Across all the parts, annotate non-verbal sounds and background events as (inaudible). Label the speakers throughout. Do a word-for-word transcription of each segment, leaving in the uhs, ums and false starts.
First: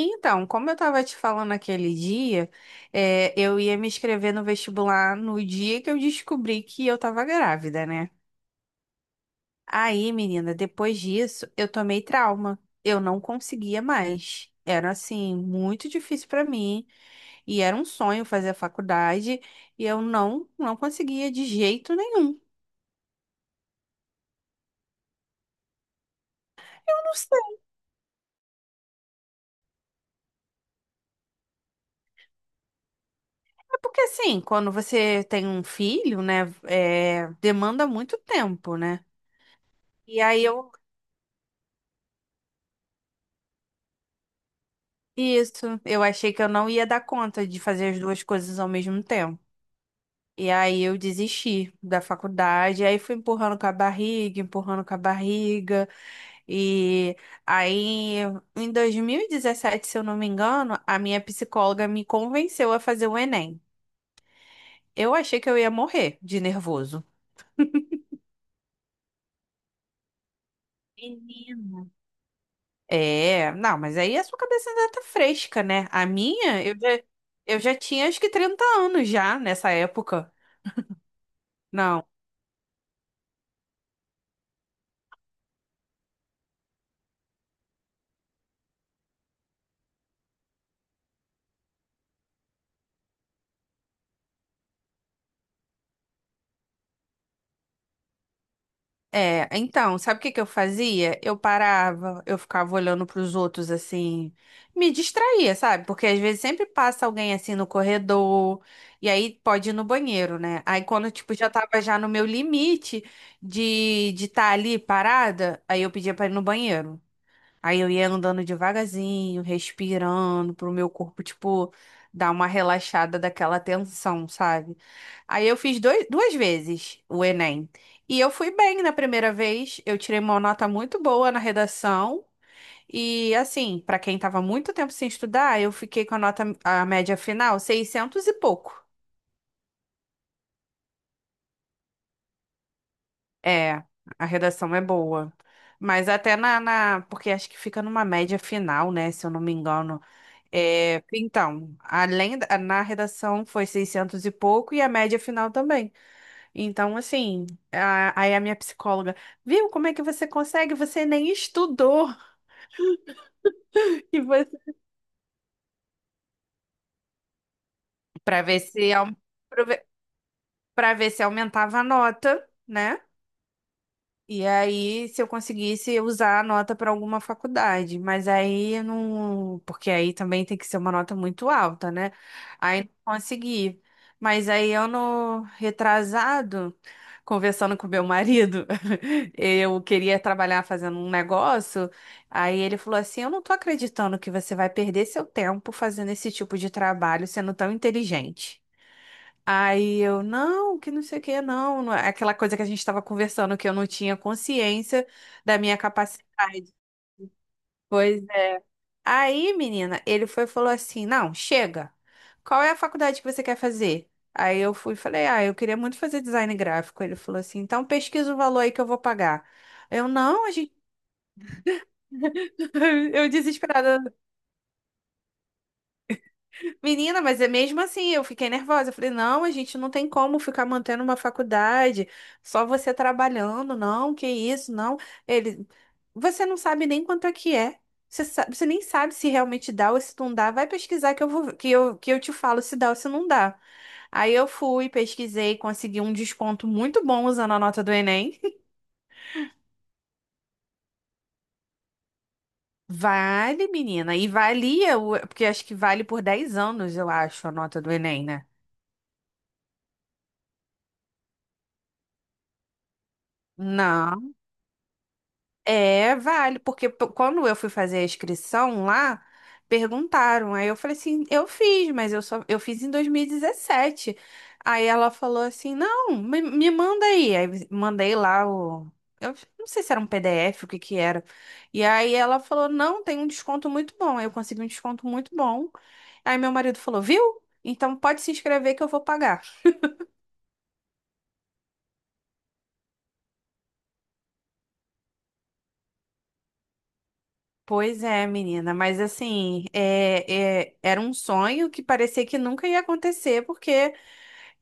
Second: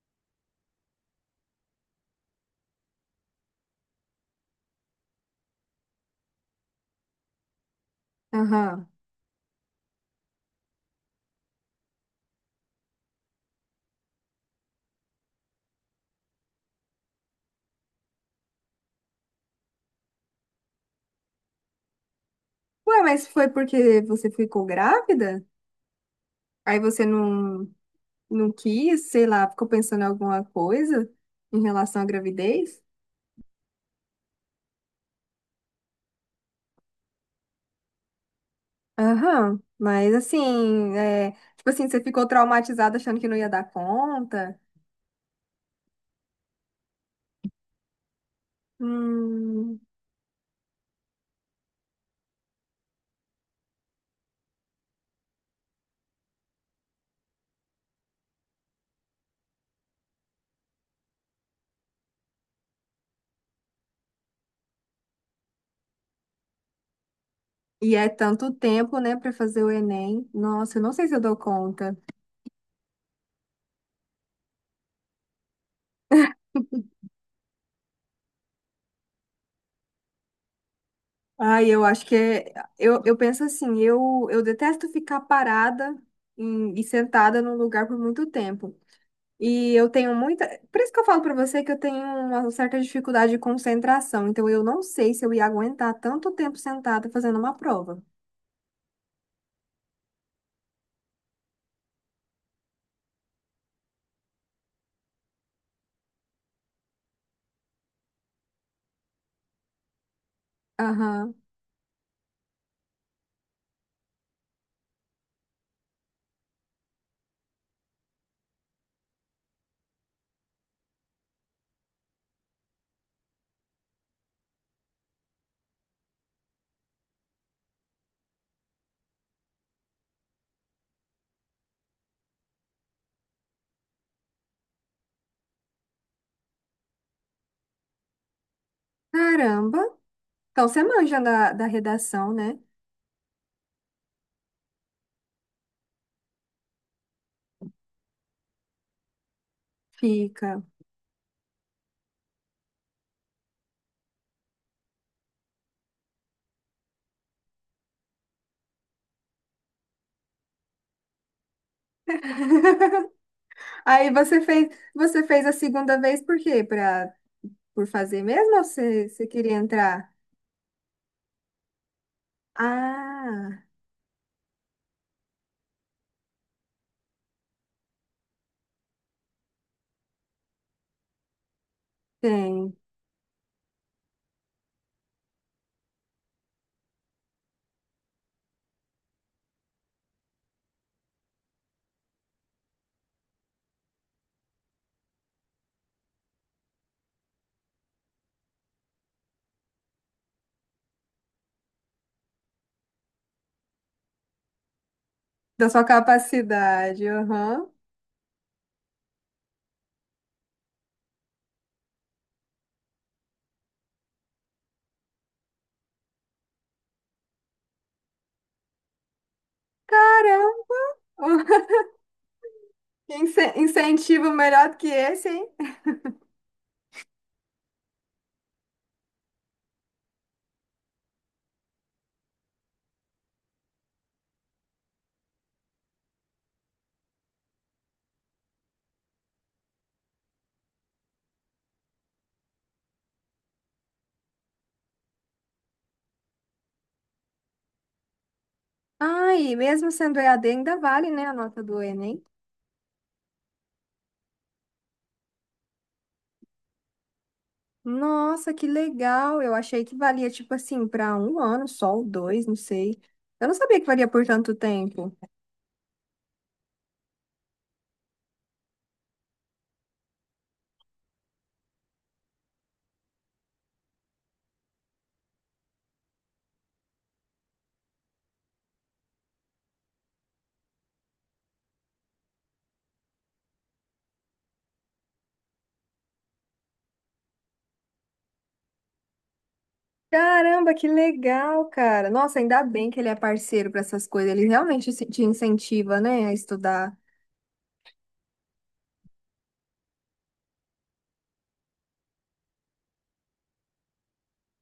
Speaker 1: Então, como eu estava te falando aquele dia, é, eu ia me inscrever no vestibular no dia que eu descobri que eu estava grávida, né?
Speaker 2: Aham.
Speaker 1: Aí, menina, depois disso, eu tomei trauma. Eu não conseguia mais. Era assim, muito difícil para mim. E era um sonho fazer a faculdade. E eu não, não conseguia de jeito nenhum.
Speaker 2: Ué, mas foi porque você ficou grávida? Aí você
Speaker 1: Não sei,
Speaker 2: não, não quis, sei lá, ficou pensando em alguma coisa em relação à gravidez?
Speaker 1: é porque assim, quando você tem um filho, né, é, demanda muito tempo, né?
Speaker 2: Aham. Mas
Speaker 1: E aí eu
Speaker 2: assim, é, tipo assim, você ficou traumatizada achando que não ia dar conta?
Speaker 1: Isso, eu achei que eu não ia dar conta de fazer as duas coisas ao mesmo tempo.
Speaker 2: Hum.
Speaker 1: E aí eu desisti da faculdade, aí fui empurrando com a barriga, empurrando com a barriga. E aí, em dois mil e dezessete, se eu não me engano, a minha psicóloga me convenceu a fazer o Enem. Eu achei que eu ia morrer de nervoso.
Speaker 2: E é tanto tempo, né, pra fazer o Enem. Nossa, eu não sei se eu dou
Speaker 1: Menino.
Speaker 2: conta.
Speaker 1: É, não, mas aí a sua cabeça ainda tá fresca, né? A minha, eu já, eu já tinha acho que trinta anos já nessa época.
Speaker 2: Ai, eu acho
Speaker 1: Não.
Speaker 2: que é, eu, eu penso assim, eu, eu detesto ficar parada em- e sentada num lugar por muito tempo. E eu tenho muita. Por isso que eu falo pra você que eu tenho uma certa dificuldade de concentração. Então eu não sei se eu ia aguentar tanto tempo sentada fazendo uma prova.
Speaker 1: É, então, sabe o que que eu fazia? Eu parava, eu ficava olhando pros outros assim, me distraía, sabe? Porque às vezes sempre passa alguém assim no corredor, e aí pode ir no banheiro, né? Aí quando tipo
Speaker 2: Aham.
Speaker 1: já tava já no meu limite de de estar ali parada, aí eu pedia pra ir no banheiro. Aí eu ia andando devagarzinho, respirando, pro meu corpo, tipo, dar uma relaxada daquela tensão, sabe? Aí eu fiz dois, duas vezes o Enem. E eu fui bem na primeira vez, eu tirei uma nota muito boa na redação. E assim, pra quem tava muito tempo sem estudar, eu fiquei com a nota, a média final, seiscentos e pouco.
Speaker 2: Caramba. Então você manja da, da redação, né?
Speaker 1: É, a redação é boa. Mas até na, na- Porque acho que fica numa média final, né? Se eu não me engano.
Speaker 2: Fica.
Speaker 1: É, então, além da, na redação foi seiscentos e pouco e a média final também. Então, assim, a- aí a minha psicóloga, viu como é que você consegue? Você nem estudou.
Speaker 2: (laughs) Aí
Speaker 1: (laughs) E
Speaker 2: você
Speaker 1: você...
Speaker 2: fez, você fez a segunda vez por quê? Pra, por fazer
Speaker 1: Para
Speaker 2: mesmo
Speaker 1: ver
Speaker 2: ou
Speaker 1: se,
Speaker 2: você, você queria
Speaker 1: para ver
Speaker 2: entrar?
Speaker 1: pra ver se aumentava a nota, né?
Speaker 2: Ah,
Speaker 1: E aí, se eu conseguisse usar a nota para alguma faculdade, mas aí eu não, porque aí também tem que ser uma nota muito alta, né?
Speaker 2: tem.
Speaker 1: Aí não consegui. Mas aí ano retrasado, conversando com meu marido, (laughs) eu queria trabalhar fazendo um negócio, aí ele falou assim: "Eu não tô acreditando que você vai perder seu tempo fazendo esse tipo de trabalho, sendo tão inteligente". Aí eu, não, que não sei o que, não, não é aquela coisa que a gente estava conversando, que eu não tinha consciência da
Speaker 2: Da
Speaker 1: minha
Speaker 2: sua
Speaker 1: capacidade.
Speaker 2: capacidade. Aham.
Speaker 1: Pois é. Aí, menina, ele foi e falou assim: não, chega, qual é a faculdade que você quer fazer? Aí eu fui e falei: ah, eu queria muito fazer design gráfico. Ele falou assim: então pesquisa o valor aí que eu vou pagar. Eu, não, a gente,
Speaker 2: Caramba. (laughs)
Speaker 1: (laughs) eu
Speaker 2: Ince-
Speaker 1: desesperada,
Speaker 2: Incentivo melhor do que esse, hein?
Speaker 1: Menina, mas é mesmo assim, eu fiquei nervosa. Eu falei, não, a gente não tem como ficar mantendo uma faculdade, só você trabalhando, não, que isso, não. Ele, você não sabe nem quanto é que é. Você sabe, você nem sabe se realmente dá ou se não dá. Vai pesquisar que eu vou, que eu, que eu te falo se dá ou se não dá. Aí eu fui, pesquisei, consegui um desconto muito bom usando a nota do Enem. (laughs)
Speaker 2: Ai mesmo sendo E A D, ainda vale, né, a nota do Enem?
Speaker 1: Vale, menina, e valia, o- porque acho que vale por dez anos, eu acho, a nota do Enem, né?
Speaker 2: Nossa, que legal! Eu achei que valia, tipo assim, para um ano só, ou dois, não sei. Eu não sabia que valia por
Speaker 1: Não.
Speaker 2: tanto tempo.
Speaker 1: É, vale, porque p- quando eu fui fazer a inscrição lá, perguntaram. Aí eu falei assim, eu fiz, mas eu só eu fiz em dois mil e dezessete. Aí ela falou assim, não, me, me manda aí. Aí mandei lá o eu não sei se era um P D F, o que que era. E aí ela falou, não, tem um desconto muito bom. Aí eu consegui um desconto muito bom. Aí meu marido falou, viu? Então pode se inscrever que eu vou pagar.
Speaker 2: Caramba, que legal, cara! Nossa, ainda bem que ele é parceiro para essas coisas. Ele realmente se- te incentiva, né, a estudar.
Speaker 1: Pois é, menina, mas assim, é, é- era um sonho que parecia que nunca ia acontecer, porque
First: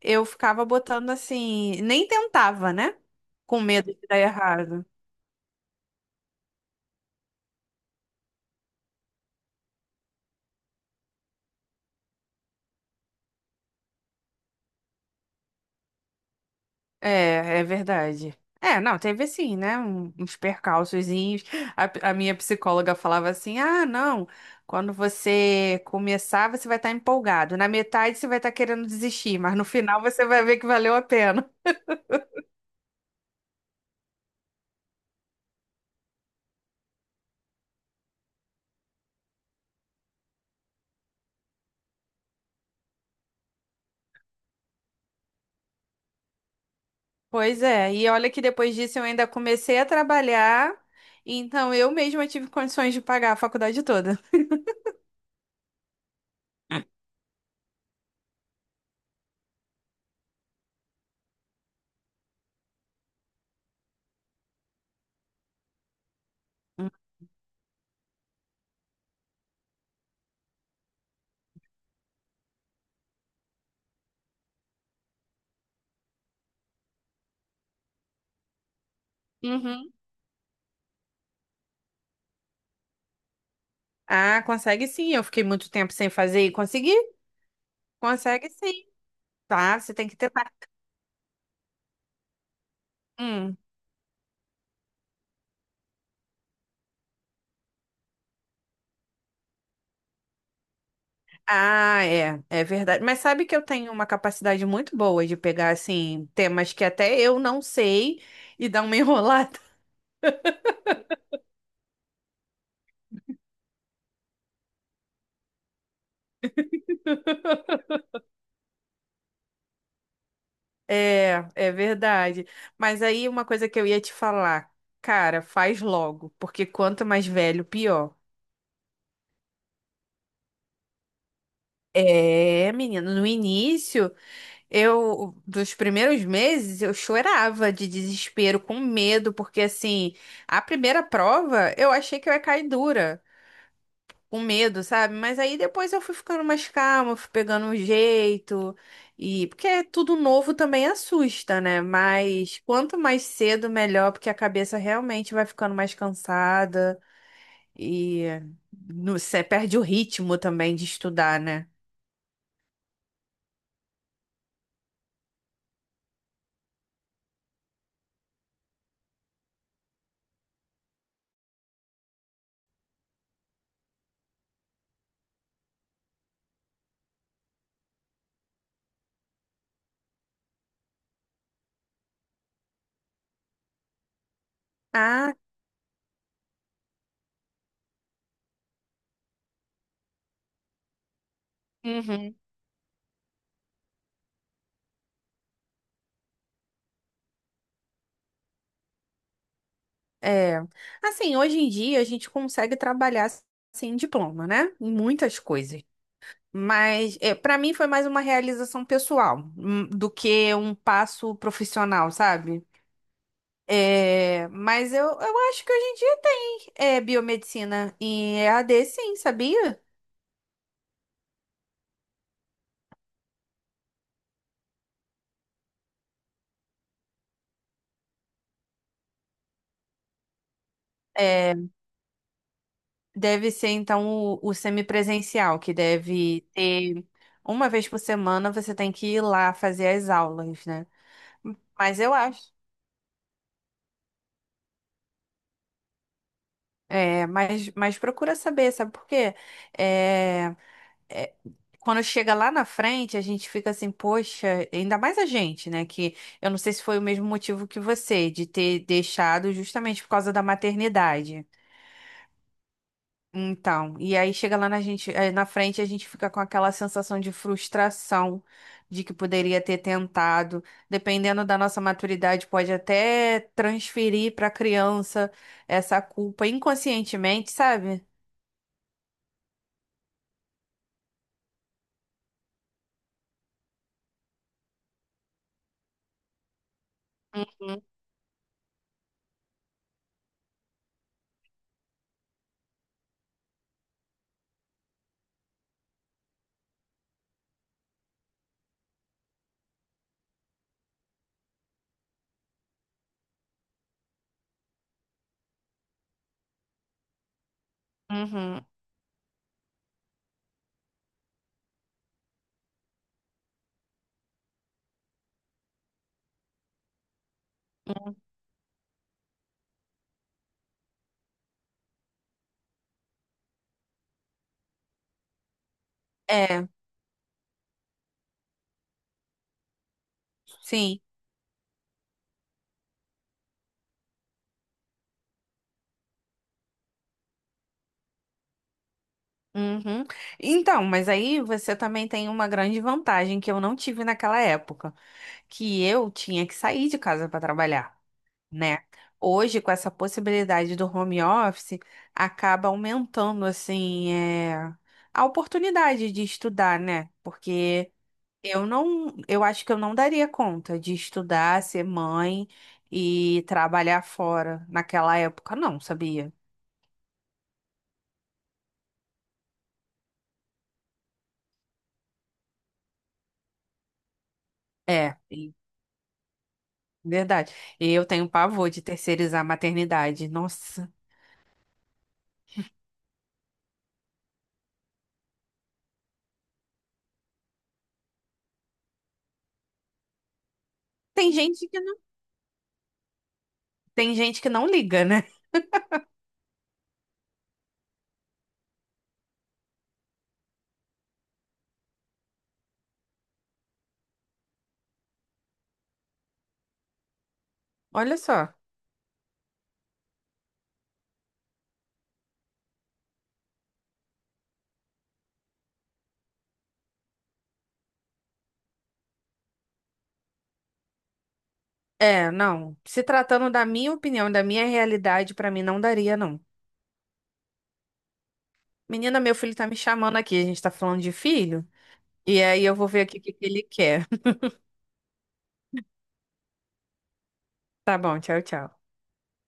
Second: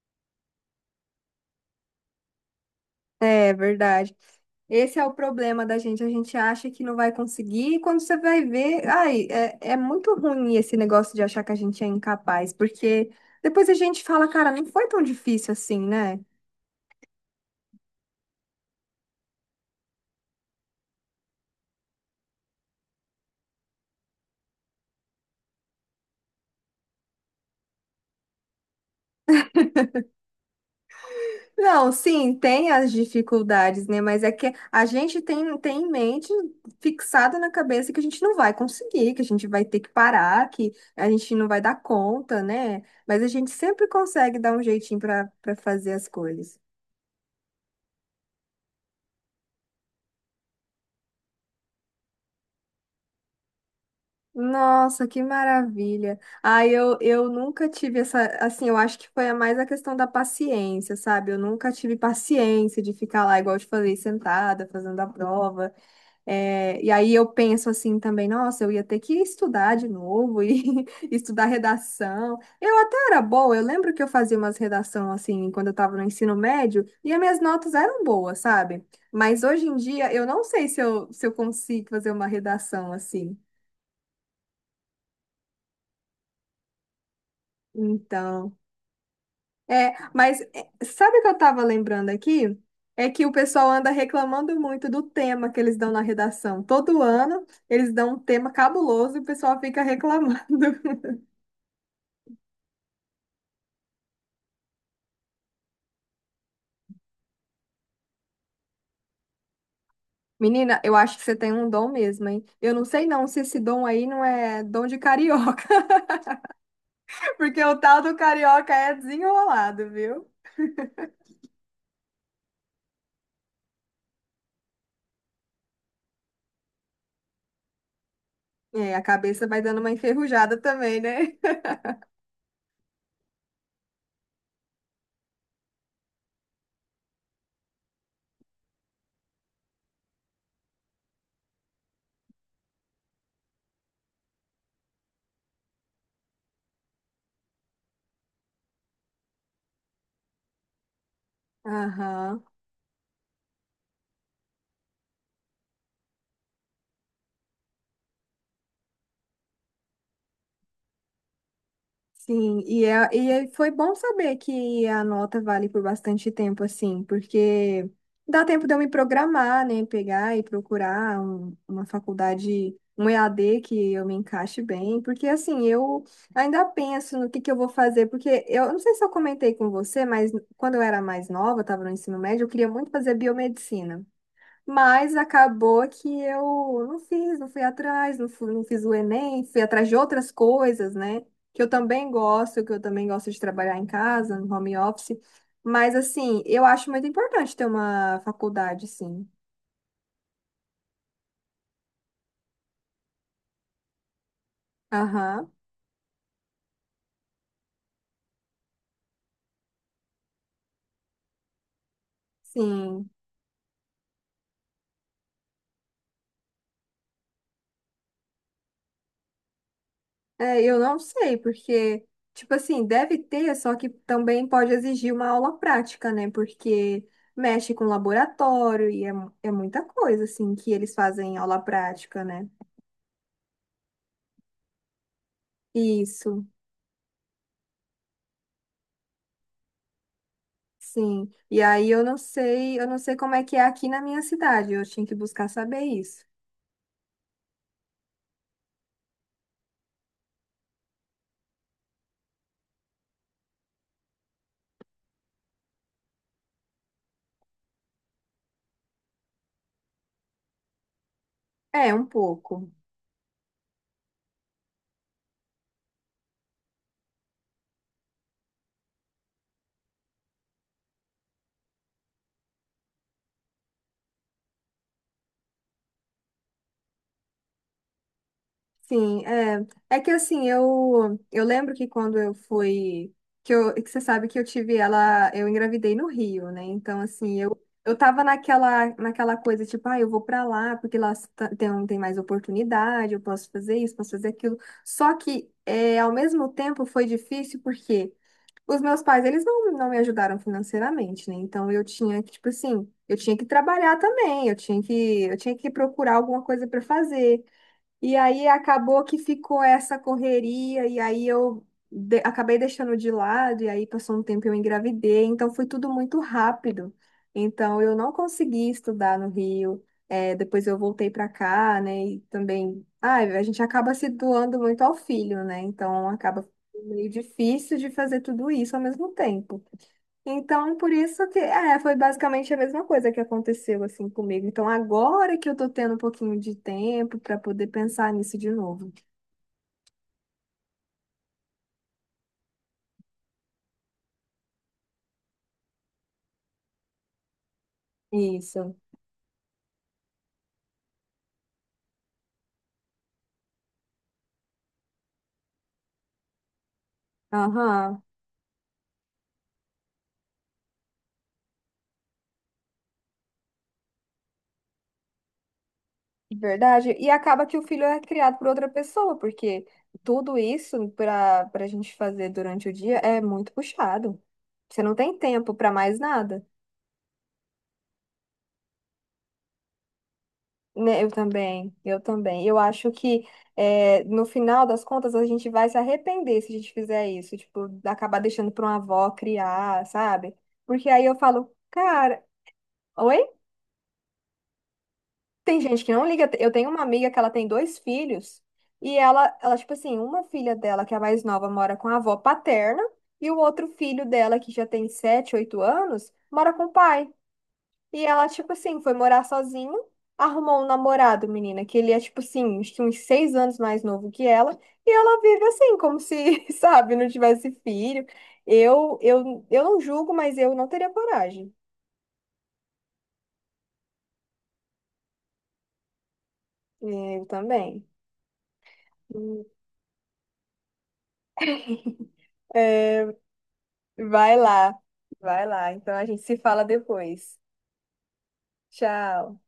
Speaker 1: eu ficava botando assim, nem tentava, né?
Speaker 2: É
Speaker 1: Com medo de
Speaker 2: verdade.
Speaker 1: dar errado.
Speaker 2: Esse é o problema da gente. A gente acha que não vai conseguir, e quando você vai ver, ai, é, é muito ruim esse negócio de achar que a gente é incapaz, porque depois a gente fala, cara, não foi tão difícil assim, né?
Speaker 1: É, é verdade. É, não, teve assim, né? um- Uns percalçozinhos. A, a minha psicóloga falava assim: ah, não, quando você começar, você vai estar empolgado. Na metade, você vai estar querendo desistir, mas no final, você vai ver que valeu a pena.
Speaker 2: Não, sim, tem as dificuldades, né? Mas é que a gente tem, tem em mente, fixado na cabeça, que a gente não vai conseguir, que a gente vai ter que parar, que a gente não vai dar conta, né? Mas a gente sempre consegue dar um jeitinho para para fazer as coisas.
Speaker 1: Pois é, e olha que depois disso eu ainda comecei a trabalhar, então eu mesma tive condições de pagar a faculdade toda.
Speaker 2: Nossa, que maravilha. Ah, eu, eu nunca tive essa, assim, eu acho que foi a mais a questão da paciência, sabe? Eu nunca tive paciência de ficar lá, igual eu te falei, sentada, fazendo a prova. É, e aí eu penso assim também, nossa, eu ia ter que estudar de novo e (laughs) estudar redação. Eu até era boa, eu lembro que eu fazia umas redação assim, quando eu estava no ensino médio, e as minhas notas eram boas, sabe? Mas hoje em
Speaker 1: Uhum.
Speaker 2: dia, eu não sei se eu, se eu consigo fazer uma redação assim.
Speaker 1: Ah, consegue sim, eu fiquei muito tempo sem fazer e consegui? Consegue
Speaker 2: Então,
Speaker 1: sim, tá?
Speaker 2: é,
Speaker 1: Você tem que
Speaker 2: mas
Speaker 1: tentar.
Speaker 2: é, sabe o que eu estava lembrando aqui? É que o
Speaker 1: Hum.
Speaker 2: pessoal anda reclamando muito do tema que eles dão na redação. Todo ano eles dão um tema cabuloso e o pessoal fica reclamando. (laughs)
Speaker 1: Ah, é, é verdade. Mas sabe que eu tenho uma capacidade muito boa de pegar, assim, temas que até eu não sei e dar uma (laughs) enrolada.
Speaker 2: Menina, eu acho que você tem um dom mesmo, hein? Eu não sei não se esse dom aí não é dom de carioca, (laughs) porque o tal do carioca é desenrolado, viu?
Speaker 1: É, é verdade. Mas aí uma coisa que eu ia te falar, cara, faz logo, porque quanto mais velho, pior.
Speaker 2: É, a cabeça vai dando uma enferrujada também, né? (laughs)
Speaker 1: É, menina. No início, eu, dos primeiros meses, eu chorava de desespero, com medo, porque assim, a primeira prova eu achei que eu ia cair dura, com medo, sabe? Mas aí depois eu fui ficando mais calma, fui pegando um jeito, e porque é tudo novo também assusta, né?
Speaker 2: Aham.
Speaker 1: Mas quanto mais cedo, melhor, porque a cabeça realmente vai ficando mais cansada e você perde o ritmo também de estudar, né?
Speaker 2: Sim, e, é, e é- foi bom saber que a nota vale por bastante tempo, assim, porque dá tempo de eu me programar, né? Pegar e procurar um- uma faculdade, um E A D que eu me encaixe bem, porque assim, eu ainda penso no que que eu vou fazer, porque eu não sei se eu comentei com você, mas quando eu era mais nova, estava no ensino médio, eu queria muito fazer biomedicina. Mas
Speaker 1: Ah,
Speaker 2: acabou que eu não fiz, não fui atrás, não fui, não fiz o Enem, fui atrás de outras coisas, né? Que eu também
Speaker 1: uhum.
Speaker 2: gosto, que eu também gosto de trabalhar em casa, no home office. Mas, assim, eu acho muito importante ter uma faculdade, sim.
Speaker 1: É, assim, hoje em dia a gente consegue trabalhar sem diploma, né? Em muitas
Speaker 2: Aham,
Speaker 1: coisas. Mas é, para mim foi mais uma realização pessoal hum, do que um passo profissional, sabe?
Speaker 2: sim.
Speaker 1: É, mas eu, eu acho que hoje em dia tem é, biomedicina em E A D, sim, sabia?
Speaker 2: É, eu não sei, porque, tipo assim, deve ter, só que também pode exigir uma aula prática, né? Porque mexe com laboratório e é, mu- é muita coisa, assim, que eles fazem em
Speaker 1: É,
Speaker 2: aula prática, né?
Speaker 1: deve ser então o, o semipresencial, que deve
Speaker 2: Isso.
Speaker 1: ter uma vez por semana você tem que ir lá fazer as aulas, né?
Speaker 2: Sim. E aí
Speaker 1: Mas
Speaker 2: eu
Speaker 1: eu
Speaker 2: não
Speaker 1: acho.
Speaker 2: sei, eu não sei como é que é aqui na minha cidade. Eu tinha que buscar saber isso.
Speaker 1: É, mas, mas procura saber, sabe por quê? É, é, quando chega lá na frente, a gente fica assim, poxa, ainda mais a gente, né? Que eu não sei se foi o mesmo motivo que você, de ter deixado justamente por causa da maternidade.
Speaker 2: É, um pouco.
Speaker 1: Então, e aí chega lá na gente, eh, na frente, a gente fica com aquela sensação de frustração de que poderia ter tentado. Dependendo da nossa maturidade, pode até transferir para a criança essa culpa inconscientemente, sabe?
Speaker 2: Sim, é. É que assim, eu eu lembro que quando eu fui que eu que você sabe que eu tive ela, eu engravidei no Rio, né? Então assim, eu eu tava naquela naquela coisa tipo, ah, eu vou pra lá porque lá tá- tem um, tem mais oportunidade, eu posso fazer isso, posso fazer aquilo. Só que é, ao mesmo tempo foi difícil porque os meus pais, eles não, não me ajudaram financeiramente, né? Então eu tinha que, tipo assim, eu tinha que trabalhar também, eu tinha que, eu tinha que procurar alguma coisa para fazer. E aí
Speaker 1: Uhum.
Speaker 2: acabou que ficou essa correria, e aí eu de- acabei deixando de lado, e aí passou um tempo e eu engravidei, então foi tudo muito rápido. Então eu não consegui estudar no Rio, é, depois eu voltei para cá, né? E também, ah, a gente acaba se doando muito ao filho, né? Então acaba
Speaker 1: É,
Speaker 2: meio difícil de fazer tudo isso ao mesmo tempo. Então, por
Speaker 1: sim.
Speaker 2: isso que é, foi basicamente a mesma coisa que aconteceu assim comigo. Então, agora que eu tô tendo um pouquinho de tempo para poder pensar nisso de novo.
Speaker 1: Uhum. Então, mas aí você também tem uma grande vantagem que eu não tive naquela época, que eu tinha que sair de casa para trabalhar,
Speaker 2: Isso.
Speaker 1: né? Hoje, com essa possibilidade do home office, acaba aumentando, assim, é, a oportunidade de estudar, né? Porque
Speaker 2: Aham,
Speaker 1: eu não, eu acho que eu não daria conta de estudar, ser mãe e trabalhar fora naquela época, não, sabia?
Speaker 2: verdade. E acaba que o filho é criado por outra pessoa, porque tudo isso para para a gente fazer durante o dia é muito puxado. Você não tem
Speaker 1: É.
Speaker 2: tempo para mais nada.
Speaker 1: Verdade. E eu tenho pavor de terceirizar a maternidade. Nossa.
Speaker 2: Né, eu também, eu também. Eu acho que é no final das contas a gente vai se arrepender se a gente fizer isso, tipo, acabar deixando para uma avó criar, sabe? Porque aí eu
Speaker 1: Tem
Speaker 2: falo,
Speaker 1: gente que não,
Speaker 2: cara, oi?
Speaker 1: tem gente que não liga, né? (laughs)
Speaker 2: Tem gente que não liga. Eu tenho uma amiga que ela tem dois filhos e ela, ela tipo assim, uma filha dela, que é a mais nova, mora com a avó paterna e o outro filho dela, que já tem sete, oito anos, mora com o pai. E
Speaker 1: Olha
Speaker 2: ela, tipo
Speaker 1: só.
Speaker 2: assim, foi morar sozinha, arrumou um namorado, menina, que ele é, tipo assim, acho que uns seis anos mais novo que ela, e ela vive assim, como se, (laughs) sabe, não tivesse filho. Eu, eu, eu não julgo, mas eu não teria coragem.
Speaker 1: É, não. Se tratando da minha opinião, da minha realidade, pra mim não daria, não.
Speaker 2: Eu também.
Speaker 1: Menina, meu filho tá me chamando aqui. A gente tá falando de filho. E aí eu vou
Speaker 2: É,
Speaker 1: ver aqui o que que ele quer. (laughs)
Speaker 2: vai lá, vai lá. Então a gente se fala depois.
Speaker 1: Tá bom, tchau, tchau.
Speaker 2: Tchau.